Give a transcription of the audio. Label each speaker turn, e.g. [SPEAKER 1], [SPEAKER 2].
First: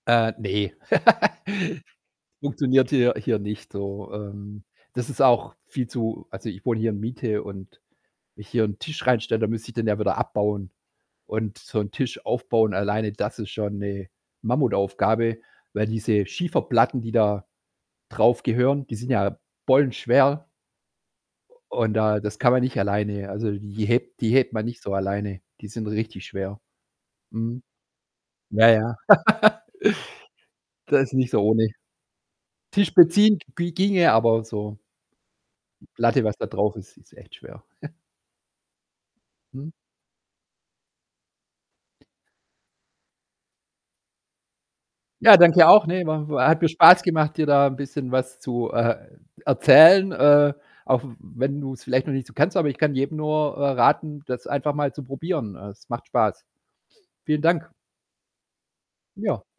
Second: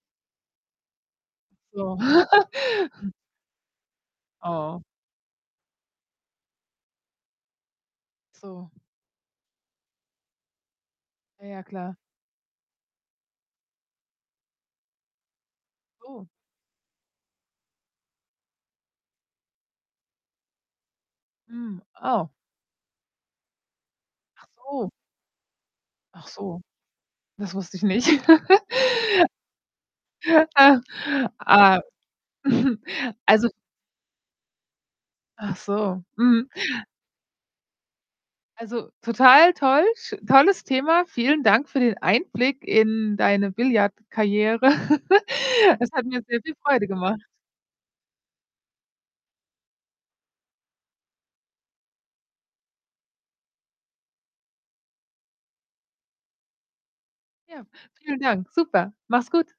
[SPEAKER 1] Äh, ne.
[SPEAKER 2] So.
[SPEAKER 1] Funktioniert
[SPEAKER 2] Hm.
[SPEAKER 1] hier hier nicht so. Ähm,
[SPEAKER 2] Oh.
[SPEAKER 1] das ist auch viel zu also, ich wohne hier in Miete und wenn ich hier
[SPEAKER 2] So.
[SPEAKER 1] 'n Tisch reinstelle, dann müsste ich den ja wieder abbauen.
[SPEAKER 2] Ja,
[SPEAKER 1] Und
[SPEAKER 2] ja,
[SPEAKER 1] so 'n
[SPEAKER 2] klar.
[SPEAKER 1] Tisch aufbauen alleine, das ist schon 'ne Mammutaufgabe, weil diese
[SPEAKER 2] Oh?
[SPEAKER 1] Schieferplatten, die da drauf gehören, die sind ja bollenschwer. U
[SPEAKER 2] Hm.
[SPEAKER 1] und da
[SPEAKER 2] Oh.
[SPEAKER 1] das kann man nicht alleine, also, die hebt die hebt man nicht
[SPEAKER 2] Achso.
[SPEAKER 1] so alleine. Die sind richtig schwer.
[SPEAKER 2] Achso. Das
[SPEAKER 1] Mhm.
[SPEAKER 2] wusste ich nicht.
[SPEAKER 1] Ja, ja. Das ist nicht so ohne.
[SPEAKER 2] Ah,
[SPEAKER 1] Tisch beziehen
[SPEAKER 2] also
[SPEAKER 1] bi ginge, aber so die
[SPEAKER 2] Achso,
[SPEAKER 1] Platte, was da
[SPEAKER 2] mhm.
[SPEAKER 1] drauf ist, ist echt schwer.
[SPEAKER 2] Also, total
[SPEAKER 1] Mhm.
[SPEAKER 2] toll, sch tolles Thema. Vielen Dank für den Einblick in deine Billard Karriere.
[SPEAKER 1] Ja, danke auch.
[SPEAKER 2] Es
[SPEAKER 1] Ne,
[SPEAKER 2] hat mir sehr
[SPEAKER 1] wa
[SPEAKER 2] viel
[SPEAKER 1] hat mir
[SPEAKER 2] Freude
[SPEAKER 1] Spaß
[SPEAKER 2] gemacht.
[SPEAKER 1] gemacht, dir da 'n bisschen was zu, äh, erzählen, äh, auch w wenn du es vielleicht noch nicht so kanntest. Aber ich kann jedem nur, äh, raten, das einfach mal zu probieren. Es macht Spaß. Vielen
[SPEAKER 2] Ja,
[SPEAKER 1] Dank.
[SPEAKER 2] vielen Dank. Super. Mach's
[SPEAKER 1] Ja.
[SPEAKER 2] gut.